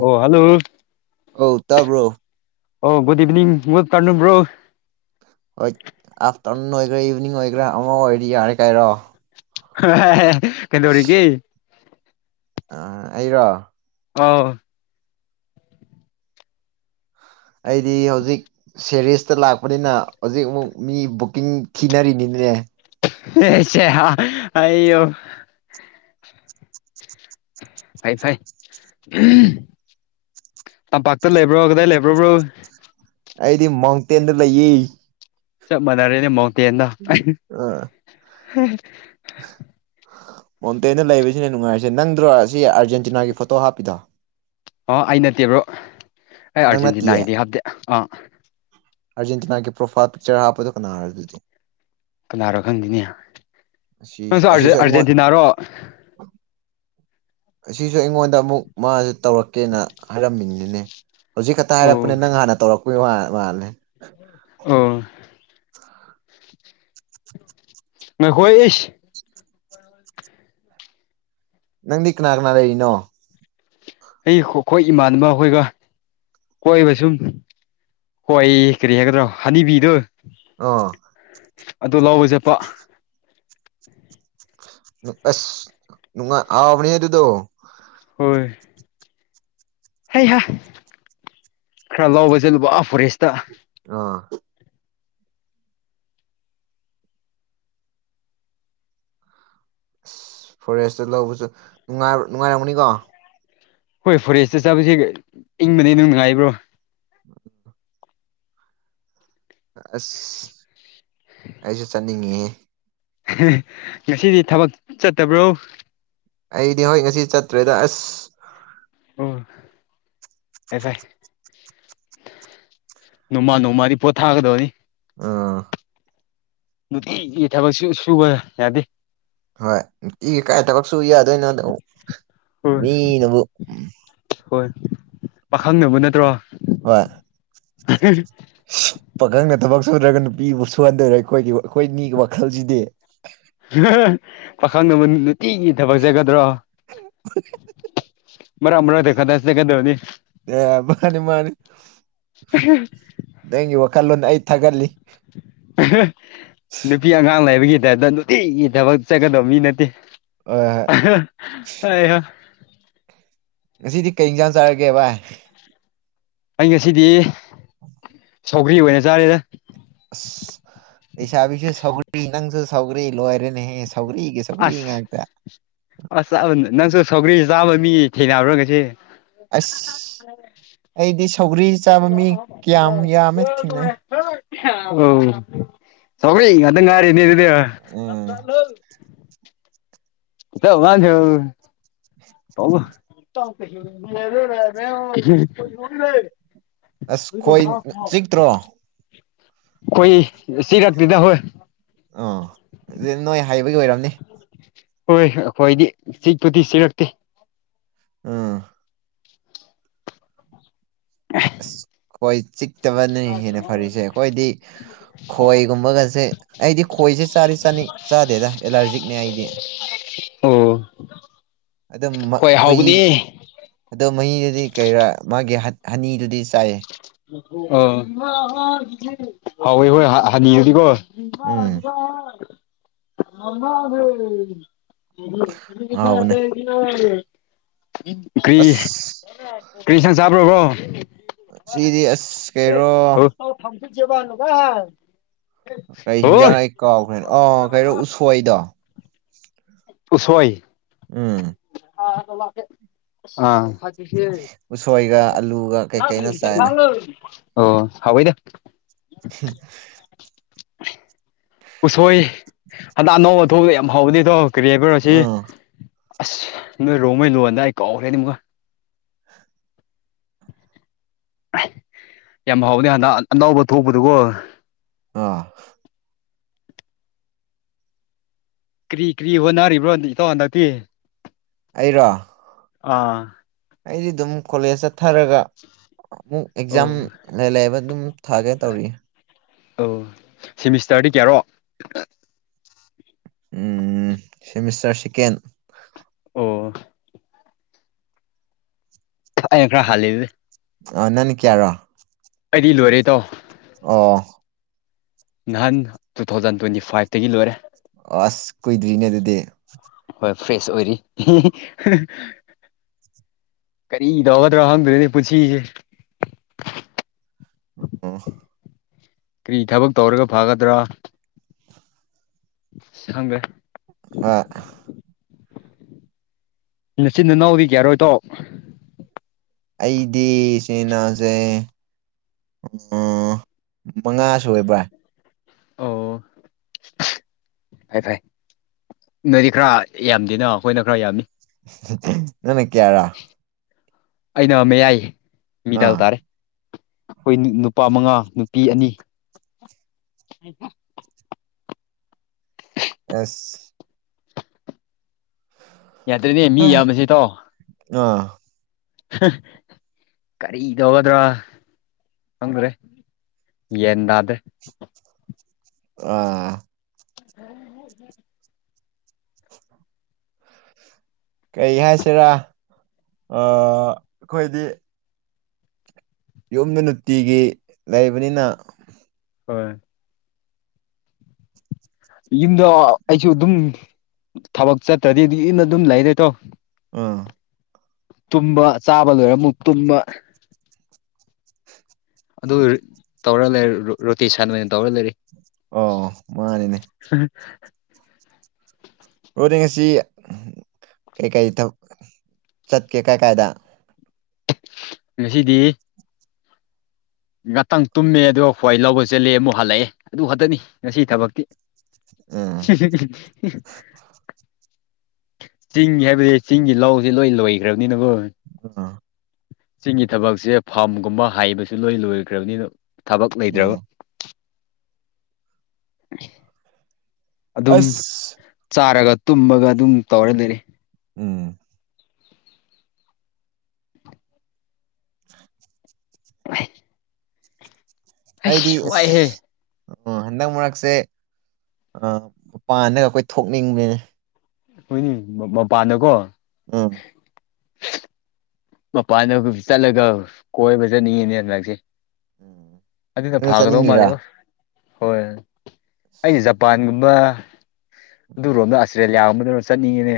ꯑꯣ ꯍꯜꯂꯣ ꯇꯕꯔꯨꯛ ꯑꯣ ꯒꯗ ꯏꯚꯅꯤꯡ ꯇꯥꯟꯅꯕ꯭ꯔꯣ ꯍꯣꯏ ꯑꯥꯐꯇꯔꯅꯨꯟ ꯑꯣꯏꯒꯦꯔꯥ ꯏꯚꯤꯅꯤꯡ ꯑꯣꯏꯒꯦꯔꯥ ꯑꯃ ꯑꯣꯏꯔ ꯌꯥꯔꯦ ꯀꯥꯏꯔꯣ ꯀꯩꯗꯧꯔꯤꯒꯤ ꯑ ꯑꯩꯔꯣ ꯑꯥꯎ ꯑꯩꯗꯤ ꯍꯧꯖꯤꯛ ꯁꯦꯔꯤꯦꯁꯇ ꯂꯥꯛꯄꯅꯤꯅ ꯍꯧꯖꯤꯛ ꯑꯃꯨꯛ ꯃꯤ ꯕꯨꯛꯀꯤꯡ ꯊꯤꯅꯔꯤꯅꯤꯅꯦ ꯁꯦ ꯍꯥ ꯑꯩꯌꯣ ꯐꯥꯏ ꯐꯥꯏ ꯑꯄꯥꯛꯥꯛꯇ ꯂꯩꯕ꯭ꯔꯣ ꯀꯗꯥꯏ ꯂꯩꯕ꯭ꯔꯣꯕ꯭ꯔꯣ ꯑꯩꯗꯤ ꯃꯥꯎꯟꯇꯦꯟꯗ ꯂꯩꯌꯦ ꯆ ꯃꯅꯔꯦꯅꯦ ꯃꯇ ꯌꯦꯅ ꯑ ꯃꯣꯟꯇꯦꯗ ꯂꯩꯕꯁꯤꯅ ꯅꯨꯡꯉꯥꯏꯔꯤꯁꯦ ꯅꯪꯗ꯭ꯔꯣ ꯁꯤ ꯑꯥꯔꯖꯦꯟꯇꯤꯅꯥꯒꯤ ꯐꯣꯇꯣ ꯍꯥꯞꯄꯤꯗ ꯑꯥ ꯑꯩ ꯅꯠꯇꯦꯕ꯭ꯔꯣ ꯑꯩ ꯅꯪ ꯅꯠꯇꯤꯌꯦ ꯑꯥꯔꯖꯦꯟꯇꯤꯅꯥꯒꯤꯗꯤ ꯍꯥꯞꯇꯦ ꯑꯥ ꯑꯥꯔꯖꯦꯟꯇꯤꯅꯥꯒꯤ ꯄ꯭ꯔꯣꯐꯥꯏꯜ ꯄꯤꯛꯆꯔ ꯍꯥꯞꯄꯗꯨ ꯀꯅꯥ ꯍꯥꯏꯔ ꯑꯗꯨꯗꯤ ꯀꯅꯥꯅꯣ ꯈꯪꯗꯅꯤ ꯑꯁꯤ ꯅꯪ ꯑꯁꯤꯁꯨ ꯑꯩꯉꯣꯟ ꯑꯥꯔꯖꯦꯟꯇꯤꯅꯥꯔꯣ ꯑꯁꯤꯁꯨ ꯑꯩꯉꯣꯟꯗ ꯑꯃꯨꯛ ꯃꯥꯁꯦ ꯇꯧꯔꯛꯀꯦꯅ ꯍꯥꯏꯔꯝꯃꯤꯅꯤꯅꯦ ꯍꯧꯖꯤꯛ ꯈꯛꯇ ꯑꯣ ꯍꯥꯏꯔꯛꯄꯅꯦ ꯅꯪ ꯍꯥꯟꯅ ꯇꯧꯔꯛꯄꯒꯤ ꯃꯥꯜꯂꯦ ꯑꯣ ꯑ ꯅꯣꯏ ꯍꯣꯏ ꯏꯁ ꯅꯪꯗꯤ ꯀꯅꯥ ꯀꯅꯥ ꯂꯩꯔꯤꯅꯣ ꯑꯩ ꯑꯩꯈꯣꯏ ꯏꯃꯥꯟꯅꯕ ꯑꯩꯈꯣꯏꯒ ꯀꯣꯏꯕ ꯁꯨꯝ ꯍꯣꯏ ꯀꯔꯤ ꯍꯥꯏꯒꯗ꯭ꯔꯣ ꯍꯅꯤꯕꯤꯗꯨꯣ ꯑꯥ ꯑꯗꯨ ꯂꯑꯣꯁꯦꯠꯄ ꯑꯁ ꯑ ꯑꯅꯤ ꯍꯥꯏ ꯑꯗꯨꯗꯣ ꯍꯣꯏ ꯍꯩꯍ ꯈꯔ ꯂꯥꯎꯕ ꯆꯠꯂꯨꯕ ꯑꯥ ꯐꯣꯔꯦꯁꯇ ꯑꯥ ꯑꯁ ꯐꯣꯔꯦꯁꯇ ꯂꯧꯕꯁꯨ ꯅꯨꯡꯉꯥꯏꯔꯝꯃꯅꯤꯀꯣ ꯍꯣꯏ ꯐꯣꯔꯦꯁꯇ ꯆꯥꯁ ꯏꯪꯕꯗꯤ ꯑꯗꯨꯝ ꯅꯨꯡꯉꯥꯏꯕ꯭ꯔꯣ ꯎꯝ ꯑꯁ ꯑꯩꯁꯨ ꯆꯠꯅꯤꯡꯉ ꯉꯁꯤꯗꯤ ꯊꯕꯛ ꯆꯠꯇꯕ꯭ꯔꯣ ꯑꯩꯗꯤ ꯍꯣꯏ ꯉꯁꯤ ꯆꯠꯇ꯭ꯔꯦꯗ ꯑꯁ ꯑꯣ ꯑꯦ ꯇꯥꯏ ꯅꯣꯡꯃꯥ ꯅꯣꯡꯃꯥꯗꯤ ꯄꯣꯠꯊꯥꯒꯗꯕꯅꯤ ꯑꯥ ꯑꯗꯨꯗꯤꯒꯤ ꯊꯕꯛ ꯁꯨꯕ ꯌꯥꯗꯦ ꯍꯣꯏ ꯏ ꯀꯥꯏ ꯊꯕꯛꯁꯨ ꯌꯥꯗ ꯑꯣꯏ ꯅꯗ ꯍꯣꯏ ꯃꯤ ꯅꯕꯨ ꯍꯣꯏ ꯄꯥꯈꯪꯅꯕ ꯅꯠꯇ꯭ꯔꯣ ꯍ ꯑ ꯄꯥꯈꯪꯅ ꯊꯕꯛ ꯁꯨꯗ꯭ꯔꯒ ꯅꯨꯄꯤꯕꯨ ꯁꯨꯍꯟꯗꯣꯏꯔꯦ ꯑꯩꯈꯣꯏꯗꯤ ꯑꯩꯈꯣꯏ ꯃꯤꯒꯤ ꯋꯥꯈꯜꯁꯤꯗꯤ ꯄꯥꯈꯪꯗꯝ ꯏꯤꯒꯤ ꯊꯕꯛ ꯆꯠꯒꯗ꯭ꯔꯣ ꯃꯔꯛ ꯃꯔꯛꯇ ꯈꯗꯥ ꯆꯠꯒꯗꯕꯅꯤ ꯑꯦ ꯃꯥꯅꯤ ꯃꯥꯅꯤ ꯑ ꯅꯪꯒꯤ ꯋꯥꯈꯜꯂꯣꯟ ꯑꯩ ꯊꯥꯒꯠꯂꯤ ꯅꯨꯡꯇꯒꯤ ꯊꯕꯛ ꯆꯠꯀꯗꯕ ꯃꯤ ꯅꯠꯇꯦ ꯑ ꯑꯍ ꯉꯁꯤꯗꯤ ꯀꯩ ꯏꯟꯁꯥꯡ ꯆꯥꯔꯒꯦ ꯚꯏ ꯑꯩ ꯉꯁꯤꯗꯤ ꯁꯧꯒ꯭ꯔꯤ ꯑꯣꯏꯅ ꯆꯥꯔꯦꯗ ꯑꯁꯕꯤꯁ ꯁꯒ ꯏꯁꯨ ꯁꯒꯔ ꯏ ꯂꯣ ꯍꯥꯏꯔꯦꯅꯦ ꯍꯦ ꯑꯁ ꯑꯁꯥ ꯅꯪꯁꯨ ꯁꯧꯒ꯭ꯔꯤꯁꯤ ꯆꯥꯕ ꯃꯤ ꯊꯦꯡꯅꯔꯨꯔꯒꯁꯤ ꯑꯁ ꯑꯩꯗꯤ ꯁꯧꯒ꯭ꯔꯤ ꯆꯥꯕ ꯃꯤ ꯀꯌꯥꯝ ꯌꯥꯝꯃꯦ ꯊꯦꯡꯅꯩ [unintelligible] ꯁꯔꯤ ꯑꯗ ꯉꯔ ꯏꯗꯤ ꯎꯝ ꯏꯗ ꯋꯥ ꯊ [unintelligible] ꯑꯁ ꯈꯣꯏ ꯆꯤꯛꯇ꯭ꯔꯣ ꯑꯩꯣꯏ ꯁꯤꯤꯔꯛ ꯂꯤꯤꯗꯥ ꯍꯣꯏ ꯑꯥ ꯑꯗꯨ ꯅꯣꯏ ꯍꯥꯏꯕꯒꯤ ꯑꯣꯏꯔꯝꯅꯤ ꯍꯣꯏ ꯑꯩꯈꯣꯏꯗꯤ ꯆꯤꯛꯄꯨꯗꯤ ꯁꯤꯔꯛꯇꯦ ꯑꯥ ꯑꯁ ꯍꯣꯏ ꯆꯤꯛꯇꯕꯅ ꯍꯦꯟꯅ ꯐꯔꯤꯁꯦ ꯑꯩꯈꯣꯏꯗꯤ ꯈꯣꯏꯒꯨꯝꯕꯒꯁꯦ ꯑꯩꯗꯤ ꯈꯣꯏꯁꯦ ꯆꯥꯔꯤ ꯆꯅꯤ ꯆꯥꯗꯦꯗ ꯑꯦꯂꯥꯔꯖꯤꯛꯅꯦ ꯑꯩꯗꯤ ꯑꯣ ꯑꯗꯨꯝ ꯍꯣꯏ ꯈꯣꯏꯍꯤ ꯍꯥꯎꯕꯅꯦ ꯑꯗꯨꯝ ꯃꯍꯤꯗꯨꯗꯤ ꯀꯩꯔꯥ ꯃꯥꯒꯤ ꯍꯅꯤꯗꯨꯗꯤ ꯆꯥꯏ ꯑꯥ ꯍꯥꯎꯋꯦ ꯍꯣꯏ ꯍꯅꯤꯡꯉꯗꯤꯀꯣ ꯎꯝ ꯏꯃꯕ ꯃꯃꯗ ꯑꯣ ꯍꯥꯎꯕꯅꯦ ꯇ ꯀꯔꯤ ꯑꯁ ꯀ꯭ꯔꯤꯁꯟ ꯆꯕ꯭ꯔꯣꯕ꯭ꯔꯣ ꯑꯁꯤꯗꯤ ꯑꯁ ꯀꯦꯔꯣ ꯖꯕꯅ ꯀꯣ ꯀꯩ ꯍꯤꯡꯖꯥꯡ ꯑꯩ ꯀꯥꯎꯈ꯭ꯔꯦ ꯑꯥ ꯀꯩꯔꯣ ꯎꯁꯣꯏꯗꯣ ꯇꯁꯣꯏ ꯎꯝ ꯎꯁꯣꯏꯒ ꯑꯂꯨꯒ ꯀꯩ ꯀꯩꯅꯣ ꯆꯥꯏꯅ [unintelligible] ꯌꯥ ꯑꯣ ꯍꯥꯎꯏꯗ [unintelligible] ꯎꯁꯣꯏ ꯍꯟꯗꯛ ꯑꯅꯧ ꯑ ꯊꯣꯛꯣꯡꯗ ꯌꯥꯝ ꯍꯧꯕꯗꯤꯗꯣ ꯀꯔꯤꯌꯥꯕ ꯑꯁꯤ ꯎꯝ ꯑꯁ ꯅꯣꯏ ꯔꯣꯡꯉꯩ ꯂꯨꯟꯗꯥ ꯑꯩ ꯀꯥꯎꯈ꯭ꯔꯦ ꯑꯗꯨꯝꯒ [inaudible] ꯌꯥꯝ ꯍꯥꯎꯅꯤ ꯍꯥꯟꯅ ꯑꯅꯕ ꯊꯣꯛꯄꯗꯨꯀꯣ ꯑꯥ ꯀ꯭ꯔꯤ ꯀ꯭ꯔꯤ ꯍꯣꯅꯔꯤꯕ꯭ꯔꯣ ꯏꯇꯧ ꯍꯟꯗꯛꯇꯤ ꯑꯩꯔꯣ ꯑꯥ ꯑꯩꯗꯤ ꯑꯗꯨꯝ ꯀꯣꯂꯦꯖ ꯆꯠꯊꯔꯒ ꯑꯃꯨꯛ ꯑꯣ ꯑꯦꯛꯖꯥꯝ ꯂꯩꯕ ꯑꯗꯨꯝ ꯊꯥꯒꯦ ꯇꯧꯔꯤ ꯑ ꯁꯤꯦꯃꯤꯁꯇꯔꯗꯤ ꯀꯌꯥꯔꯣ ꯎꯝ ꯁꯤꯃꯤꯁꯇꯔ ꯁꯤꯀꯦꯟ ꯑꯣ ꯑꯩ ꯈ ꯍꯂ ꯑ ꯅꯟ ꯀꯦꯔ ꯑꯩꯗꯤ ꯂꯣꯏꯔꯦ ꯇꯣ ꯑ ꯅꯍꯥꯟ ꯇꯨ ꯊꯥꯎꯖꯟ ꯇ꯭ꯋꯦꯟꯇꯤ ꯐꯥꯏꯚꯇꯒꯤ ꯂꯣꯏꯔꯦ ꯑꯁ ꯀ ꯗ꯭ꯅꯦ ꯑꯗꯨꯗ ꯐ꯭ꯔꯦꯁ ꯑꯣꯏꯔꯤ ꯀꯔꯤꯗꯧꯒꯗ꯭ꯔꯣ ꯍꯪꯗ꯭ꯔꯦꯅꯦ ꯄꯨꯟꯁꯤꯁꯦ ꯑ ꯀꯔꯤ ꯊꯕꯛ ꯇꯧꯔꯒ ꯐꯒꯗ꯭ꯔꯥ ꯍꯒꯦ ꯑ ꯅꯆꯤꯟꯅꯅꯥꯎꯕꯤ ꯀꯦ ꯌꯥꯔꯣꯏꯗꯣ ꯑꯩꯗꯤ ꯆꯦꯅꯥꯁꯦ ꯎ ꯃꯉꯥꯁꯨꯣꯏꯕ꯭ꯔꯥ ꯑꯣ ꯐꯥꯏ ꯐꯥꯏ ꯅꯣꯏꯗꯤ ꯈꯔ ꯌꯥꯝꯗꯦꯅ ꯑꯩꯈꯣꯏꯅ ꯈꯔ ꯌꯥꯝꯅꯤ ꯅꯅ ꯀꯦꯔꯥ ꯑꯩꯅꯃꯦ ꯌꯥꯏꯌꯦ ꯃꯤꯗꯥꯎ ꯑꯥ ꯇꯥꯔꯦ ꯑꯩꯈꯣꯏ ꯅꯨꯄꯥ ꯃꯉꯥ ꯅꯨꯄꯤ ꯑꯅꯤ ꯑꯁ ꯌꯥꯗ꯭ꯔꯦꯅꯦ ꯃꯤ ꯌꯥꯝꯕꯁꯦ ꯇꯥꯎ ꯑꯥ ꯀꯔꯤ ꯇꯧꯒꯗ꯭ꯔꯣ ꯑꯗ꯭ꯔꯦ ꯌꯦꯟꯗꯦ ꯑꯥ ꯎꯝ ꯀꯩ ꯍꯥꯏꯁꯤꯔꯥ ꯑꯩꯈꯣꯏꯗꯤ ꯌꯨꯝꯗ ꯅꯨꯡꯇꯤꯒꯤ ꯂꯩꯕꯅꯤꯅ ꯍꯣꯏ ꯌꯨꯝꯗ ꯑꯩꯁꯨ ꯑꯗꯨꯝ ꯊꯕꯛ ꯆꯠꯇ꯭ꯔꯗꯤ ꯑꯗꯨ ꯌꯟꯅ ꯑꯗꯨꯝ ꯂꯩꯔꯦ ꯇꯧ ꯑꯥ ꯇꯨꯝꯕ ꯆꯥꯕ ꯂꯣꯏꯔꯒ ꯑꯃꯨꯛ ꯇꯨꯝꯕ ꯑꯗꯨ ꯇꯧꯔ ꯂꯩ ꯔꯣꯇꯤ ꯁꯅꯕ ꯑꯣꯏꯅ ꯇꯧꯔ ꯂꯩꯔ ꯑꯣ ꯃꯥꯅꯤꯅꯦ ꯑ ꯑꯣꯗꯤ ꯉꯁꯤ ꯀꯩ ꯀꯩ ꯏ ꯊ ꯆꯠꯀꯦ ꯀꯥꯏ ꯀꯥꯏꯗ ꯁꯤꯗꯤ ꯉꯥꯛꯇꯪ ꯇꯨꯝꯃꯦ ꯑꯗꯨꯒ ꯈ꯭ꯋꯥꯏ ꯂꯧꯕ ꯆꯠꯂꯦ ꯑꯃꯨꯛ ꯍꯜꯂꯛꯑꯦ ꯑꯗꯨ ꯈꯛꯇꯅꯤ ꯉꯁꯤ ꯊꯕꯛꯇꯤ ꯎꯝ [inaudible] ꯆꯤꯡ ꯍꯥꯏꯕꯗꯤ ꯆꯤꯡꯒꯤ ꯂꯧꯁꯤ ꯂꯣꯏ ꯂꯣꯏꯈ꯭ꯔꯕꯅꯤꯅꯕꯨ ꯑ ꯆꯤꯡꯒꯤ ꯊꯕꯛꯁꯦ ꯐꯥꯔꯝꯒꯨꯝꯕ ꯍꯥꯏꯩꯕꯁꯨ ꯂꯣꯏ ꯂꯣꯏꯈ꯭ꯔꯕꯅꯤꯅ ꯊꯕꯛ ꯎꯝ ꯂꯩꯗ꯭ꯔꯕ ꯑꯗꯨꯝ ꯑꯁ ꯆꯥꯔꯒ ꯇꯨꯝꯃꯒ ꯑꯗꯨꯝ ꯇꯧꯔꯦ ꯂꯩꯔ ꯎꯝ [inaudible] [inaudible] ꯑꯩꯗꯤ ꯑꯁ ꯋꯥꯏꯍꯦ ꯑꯁ ꯑꯣ ꯍꯟꯗꯛ ꯃꯔꯛꯁꯦ ꯃꯄꯥꯟꯅꯒ ꯑꯩꯈꯣꯏ ꯊꯣꯛꯅꯤꯡꯕꯅꯦ ꯍꯈꯣꯏꯅꯤ ꯃꯄꯥꯟꯗꯀꯣ ꯎꯝ ꯃꯄꯥꯟꯗ ꯆꯠꯂꯒ ꯀꯣꯏꯕ ꯆꯠꯅꯤꯡꯉꯤꯅꯦ ꯍꯟꯗꯛꯁꯦ ꯑꯗꯨꯗ ꯅꯪꯁꯨ ꯐꯥꯒꯗꯧ ꯆꯠꯅꯤꯡꯉꯤꯔꯥ ꯃꯥꯜꯂꯦꯕ ꯍꯣꯏ ꯑꯩꯗꯤ ꯖꯄꯥꯟꯒꯨꯝꯕ ꯑꯗꯨꯔꯣꯝꯗ ꯑꯁꯔꯦꯜ ꯌꯥꯝꯕꯗꯅ ꯆꯠꯅꯤꯡꯉꯤꯅꯦ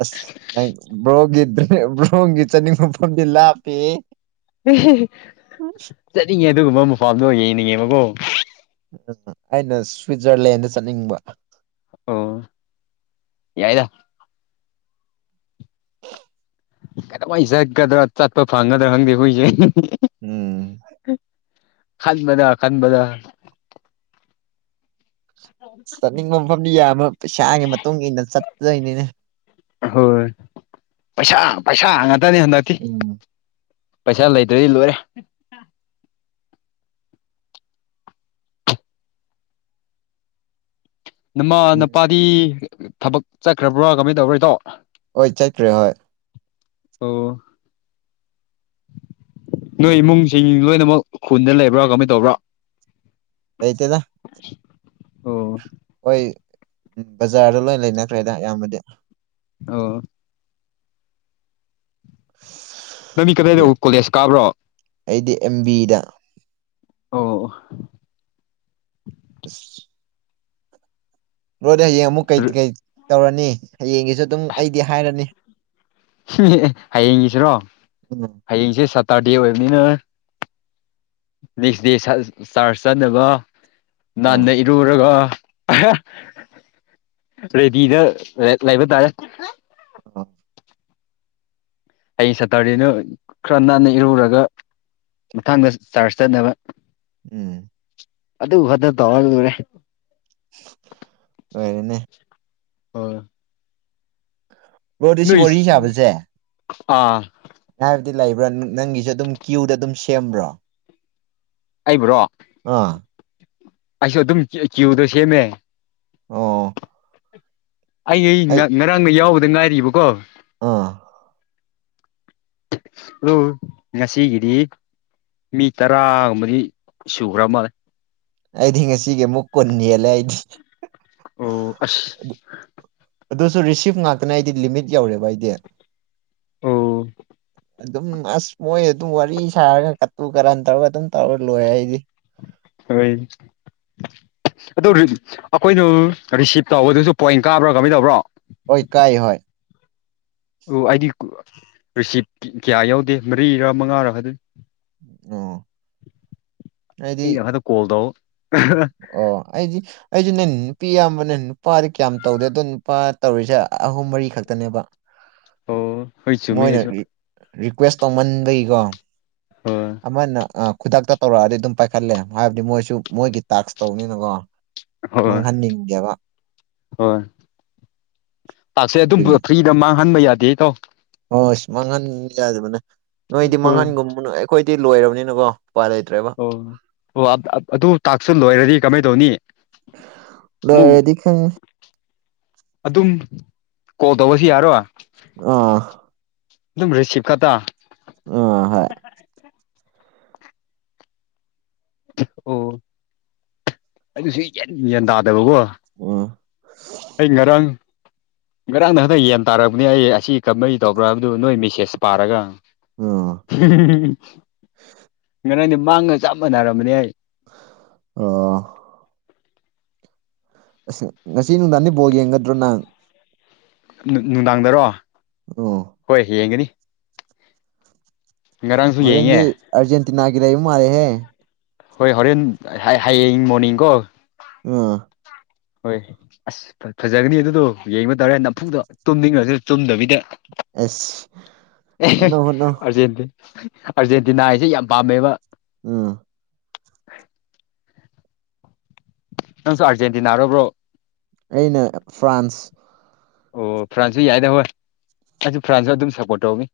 ꯑꯁ ꯅꯒꯗ꯭ꯔꯦ ꯆ ꯅꯤꯡꯗꯂ ꯍꯥꯄꯤꯦ ꯆꯠꯅꯤꯡꯉꯦ ꯑꯗꯨꯒꯨꯝꯕ ꯃꯄꯥꯥꯝꯗꯣ ꯌꯦꯡꯅꯤꯡꯉꯦꯕꯀꯣ ꯎꯝ ꯑꯩꯅ ꯁ꯭ꯋꯤꯠꯖꯔꯂꯦꯟꯗ ꯆꯠꯅꯤꯡꯕ ꯑꯣ ꯌꯥꯏꯗ ꯀ ꯆꯠꯒꯗ꯭ꯔꯥ ꯆꯠꯄ ꯐꯪꯒꯗ꯭ꯔꯥ ꯈꯪꯗꯦ ꯍꯣꯏꯁꯦ ꯎꯝ ꯈꯗꯕꯖ ꯈꯗꯕꯖ ꯆꯠꯅꯤꯡꯕ ꯃꯐꯝꯗꯨ ꯌꯥꯝꯕ ꯄꯩꯁꯥꯒꯤ ꯃꯇꯨꯡ ꯏꯟꯅ ꯆꯠꯇꯗꯣꯏꯅꯤꯅꯦ ꯍꯣꯏ ꯄꯩꯁꯥ ꯄꯩꯁꯥ ꯍ ꯉꯇꯅꯤ ꯍꯟꯗꯛꯇꯤ ꯎꯝ ꯄꯩꯁꯥ ꯂꯩꯇ꯭ꯔꯗꯤ ꯂꯣꯏꯔꯦ ꯅꯃꯥ ꯎꯝ ꯅꯄꯥꯗꯤ ꯊꯕꯛ ꯆꯠꯈ꯭ꯔꯕ꯭ꯔꯥ ꯀꯃꯥꯏꯅ ꯇꯧꯕꯣꯏꯗꯣ ꯍꯣꯏ ꯆꯠꯠꯇ꯭ꯔꯦ ꯍꯣꯏ ꯑꯣ ꯅꯣꯏ ꯏꯃꯨꯡꯁꯤꯡ ꯂꯣꯏꯅꯃꯛ ꯈꯨꯟꯗ ꯂꯩꯕ꯭ꯔꯥ ꯀꯃꯥꯏꯅ ꯇꯧꯕ꯭ꯔꯥ ꯑꯥꯏꯇꯗ ꯑꯣ ꯍꯣꯏ ꯕꯖꯥꯔꯗ ꯂꯣꯏ ꯂꯩꯅꯈ꯭ꯔꯦꯗ ꯑꯌꯥꯝꯕꯗꯤ ꯑꯣ ꯂꯝꯕꯤ ꯀꯗꯥꯏꯗ ꯑꯗꯨ ꯀꯣꯂꯦꯖ ꯀꯥꯕ꯭ꯔꯣ ꯑꯩꯗꯤ ꯑꯦꯝ ꯕꯤꯗ ꯑꯣ ꯑꯁ ꯔꯣꯗ ꯍꯌꯦꯡ ꯑꯃꯨꯛ ꯀꯩ ꯀꯩ ꯇꯧꯔꯅꯤ ꯍꯌꯦꯡꯒꯤꯁꯨ ꯑꯗꯨꯝ ꯑꯩꯗꯤ ꯍꯥꯏꯔꯅꯤ ꯍꯌꯦꯡꯒꯤꯁꯤꯔꯣ ꯎꯝ ꯍꯌꯦꯡꯁꯦ ꯁꯥꯇꯔꯗꯦ ꯑꯣꯏꯕꯅꯤꯅ ꯅꯦꯛꯁ ꯗꯦ ꯆꯥꯔꯆ ꯆꯥꯅꯕ ꯑꯥ ꯅꯟꯅ ꯏꯔꯨꯔꯒ ꯔꯦꯗꯤꯗ ꯂꯩꯕ ꯇꯥꯔꯦ ꯑ ꯑꯩ ꯁꯠꯇꯔꯤꯅ ꯈꯔ ꯅꯥꯟꯅ ꯏꯔꯨꯔꯒ ꯃꯊꯥꯡꯗ ꯆꯥꯔꯖ ꯆꯠꯅꯕ ꯎꯝ ꯑꯗꯨꯗ ꯐ ꯇꯋꯥꯔꯦ ꯍꯔꯅ ꯍ ꯕꯣꯗꯤ ꯁꯤ ꯋꯥꯔꯤ ꯁꯥꯕꯁꯦ ꯑꯥ ꯍꯥꯏꯕꯗꯤ ꯂꯩꯕ꯭ꯔꯥ ꯅꯪꯒꯤꯁꯨ ꯑꯗꯨꯝ ꯀ꯭ꯌꯨꯗ ꯑꯗꯨꯝ ꯁꯦꯝꯕ꯭ꯔꯣ ꯑꯩꯕ꯭ꯔꯣ ꯑꯥ ꯑꯩꯁꯨ ꯑꯗꯨꯝ ꯀ꯭ꯌꯨꯗꯣ ꯁꯦꯝꯃꯦ ꯑꯣ ꯑꯩ ꯉꯔꯥꯡꯒ ꯌꯥꯎꯕꯗ ꯉꯥꯏꯔꯤꯕꯀꯣ ꯑꯥ ꯍꯜꯂꯣ ꯉꯁꯤꯒꯗꯤ ꯃꯤ ꯇꯔꯥꯒꯨꯝꯕꯗꯤ ꯁꯨꯈ꯭ꯔ ꯃꯥꯜꯂꯦ ꯑꯩꯗꯤ ꯉꯁꯤꯒꯤ ꯑꯃꯨꯛ ꯀꯨꯟꯅꯤꯦꯜꯂꯦ ꯑꯩꯗꯤ ꯑꯣ ꯑꯁ ꯑꯗꯨꯁꯨ ꯔꯤꯁꯤꯞ ꯉꯥꯛꯇꯅꯦ ꯑꯩꯗꯤ ꯂꯤꯃꯤꯠ ꯌꯧꯔꯦꯕ ꯑꯩꯗꯤ ꯑꯣ ꯑꯗꯨꯝ ꯑꯁ ꯃꯣꯏ ꯑꯗꯨꯝ ꯋꯥꯔꯤ ꯁꯥꯔꯒ ꯀꯠꯇꯨ ꯀꯔꯟ ꯇꯧꯔꯒ ꯑꯗꯨꯝ ꯇꯧꯔ ꯂꯣꯏ ꯑꯩꯗꯤ ꯍꯣꯏ ꯑꯗꯨ ꯑꯩꯈꯣꯏꯅ ꯔꯤꯁꯤꯞ ꯇꯧꯕꯗꯨꯁꯨ ꯄꯣꯏꯟ ꯀꯥꯕ꯭ꯔꯣ ꯀꯃꯥꯏ ꯇꯧꯕ꯭ꯔꯣ ꯑꯣꯏ ꯀꯥꯏ ꯍ ꯑꯣ ꯑꯩꯗꯤ ꯔꯤꯁꯤꯞ ꯀꯌꯥ ꯌꯥꯎꯗꯦ ꯃꯔꯤꯔꯥ ꯃꯉꯥꯔꯥ ꯑꯗꯨ ꯑꯗꯨꯣꯏꯅꯤ ꯑꯣ ꯍꯥꯏꯗꯤ ꯑꯩꯅ ꯈꯛꯇ ꯀꯣꯜ ꯇꯧ ꯑꯣ ꯑꯩꯗꯤ ꯑꯩꯁꯨ ꯅ ꯅꯨꯄꯤ ꯑꯕꯅꯦ ꯅꯨꯄꯥꯗꯤ ꯀꯌꯥꯝ ꯇꯧꯗꯦ ꯑꯗꯣ ꯅꯨꯄꯥ ꯇꯧꯔꯤꯁꯦ ꯑꯍꯨꯝ ꯃꯔꯤ ꯈꯛꯇꯅꯦꯕ ꯑꯣ ꯍꯣꯏ ꯆꯨꯝꯃꯤ ꯃꯣꯏꯅ ꯑꯩꯁꯨ ꯔꯤꯀ꯭ꯋꯦꯁ ꯇꯧꯃꯟꯈꯩꯀꯣ ꯍꯣꯏ ꯑꯃꯅ ꯈꯨꯗꯛꯇ ꯇꯧꯔꯛꯑꯗꯤ ꯑꯗꯨꯝ ꯄꯥꯏꯈꯠꯂꯦ ꯍꯥꯏꯕꯗꯤ ꯃꯣꯏꯁꯨ ꯃꯣꯏꯒꯤ ꯇꯥꯛꯁ ꯇꯧꯕꯅꯤꯅꯀꯣ ꯍꯣꯏ ꯃꯥꯡꯍꯟꯅꯤꯡꯗꯦꯕ ꯄꯥꯛꯁꯦ ꯑꯗꯨꯝ ꯐ꯭ꯔꯤꯗ ꯃꯥꯡꯍꯟꯕ ꯌꯥꯗꯦ ꯇꯥꯎ ꯍꯣꯏꯁ ꯃꯥꯡꯍꯟ ꯌꯥꯗꯕꯅꯦ ꯅꯣꯏꯗꯤ ꯍꯣꯏ ꯃꯥꯡꯍꯟꯒꯨꯝꯕꯅꯣꯏ ꯑꯩꯈꯣꯏꯗꯤ ꯂꯣꯏꯔꯕꯅꯤꯅꯀꯣ ꯎꯄꯥꯏ ꯂꯩꯇ꯭ꯔꯦꯕ ꯑꯣ ꯑꯣ ꯑꯗꯨ ꯇꯥꯛꯁꯨ ꯂꯣꯏꯔꯗꯤ ꯀꯃꯥꯏ ꯇꯧꯅꯤ ꯑꯃꯨꯛ ꯂꯣꯏꯗꯤ ꯈꯪ ꯑꯗꯨꯝ ꯀꯣꯜ ꯇꯧꯕꯁꯤ ꯌꯥꯔꯣꯏ ꯑꯥ ꯑꯗꯨꯝ ꯔꯤꯁꯤꯞ ꯈꯠꯇ ꯑꯥ ꯍꯥꯏ ꯑꯣ ꯑꯗꯨꯁꯨ ꯌꯦꯟ ꯭ꯌꯥꯟ ꯇꯥꯗꯕꯀꯣ ꯑ ꯑꯩ ꯉꯔꯥꯡ ꯉꯔꯥꯡ ꯅ ꯍꯟꯗꯛ ꯌꯦꯟ ꯇꯥꯔꯛꯄꯅꯤ ꯑꯩ ꯑꯁꯤ ꯀꯃꯥꯏ ꯇꯧꯕ꯭ꯔꯕ ꯅꯣꯏ ꯃꯦꯁꯦꯖ ꯄꯥꯔꯒ ꯎꯝ ꯉꯔ ꯃꯥꯡꯒ ꯆꯞ ꯃꯥꯟꯅꯔꯔꯕꯅꯦ ꯑꯩ ꯑ ꯑꯁ ꯉꯁꯤ ꯅꯨꯡꯗꯥꯡꯅꯤ ꯕꯣꯜ ꯌꯦꯡꯒꯗ꯭ꯔꯣ ꯅꯪ ꯅꯨꯡꯗꯥꯡꯗꯔꯣ ꯎꯝ ꯍꯣꯏ ꯌꯦꯡꯒꯅꯤ ꯉꯔꯥꯡꯁꯨ ꯌꯦꯡꯉꯦ ꯍꯣꯔꯦꯟꯗꯤ ꯑꯔꯖꯦꯟꯇꯤꯅꯥꯒꯤ ꯂꯩꯕ ꯃꯥꯂꯦꯍꯦ ꯍꯣꯏ ꯍꯣꯔꯦꯟ ꯍꯌꯦꯡ ꯃꯣꯔꯅꯤꯡꯀꯣ ꯑ ꯍꯣꯏ ꯑꯁ ꯐꯖꯒꯅꯤ ꯑꯗꯨꯗꯣ ꯌꯦꯡꯕ ꯇꯧꯔꯦ ꯅꯝꯐꯨꯡꯗꯣ ꯇꯨꯝꯅꯤꯡꯉꯁꯨ ꯆꯨꯝꯗꯕꯤꯗ ꯑꯁ ꯍꯣꯠꯅꯧ ꯍꯣꯠꯅꯧ ꯍꯧꯖꯤꯗꯤ ꯑꯥꯔꯖꯦꯟꯇꯤꯅꯥ ꯍꯥꯏꯁꯦ ꯌꯥꯝ ꯄꯥꯝꯃꯦꯕ ꯑ ꯅꯪꯁꯨ ꯑꯔꯖꯦꯟꯇꯤꯅꯥꯔꯣꯕ꯭ꯔꯣ ꯑꯩꯅ ꯐ꯭ꯔꯥꯟꯁ ꯑꯣ ꯐ꯭ꯔꯥꯟꯁꯁꯨ ꯌꯥꯏꯗ ꯍꯣꯏ ꯑꯗꯨꯁꯨ ꯐ꯭ꯔꯥꯟꯁꯁꯨ ꯑꯗꯨꯝ ꯁꯄꯣꯔꯠ ꯇꯧꯅꯤ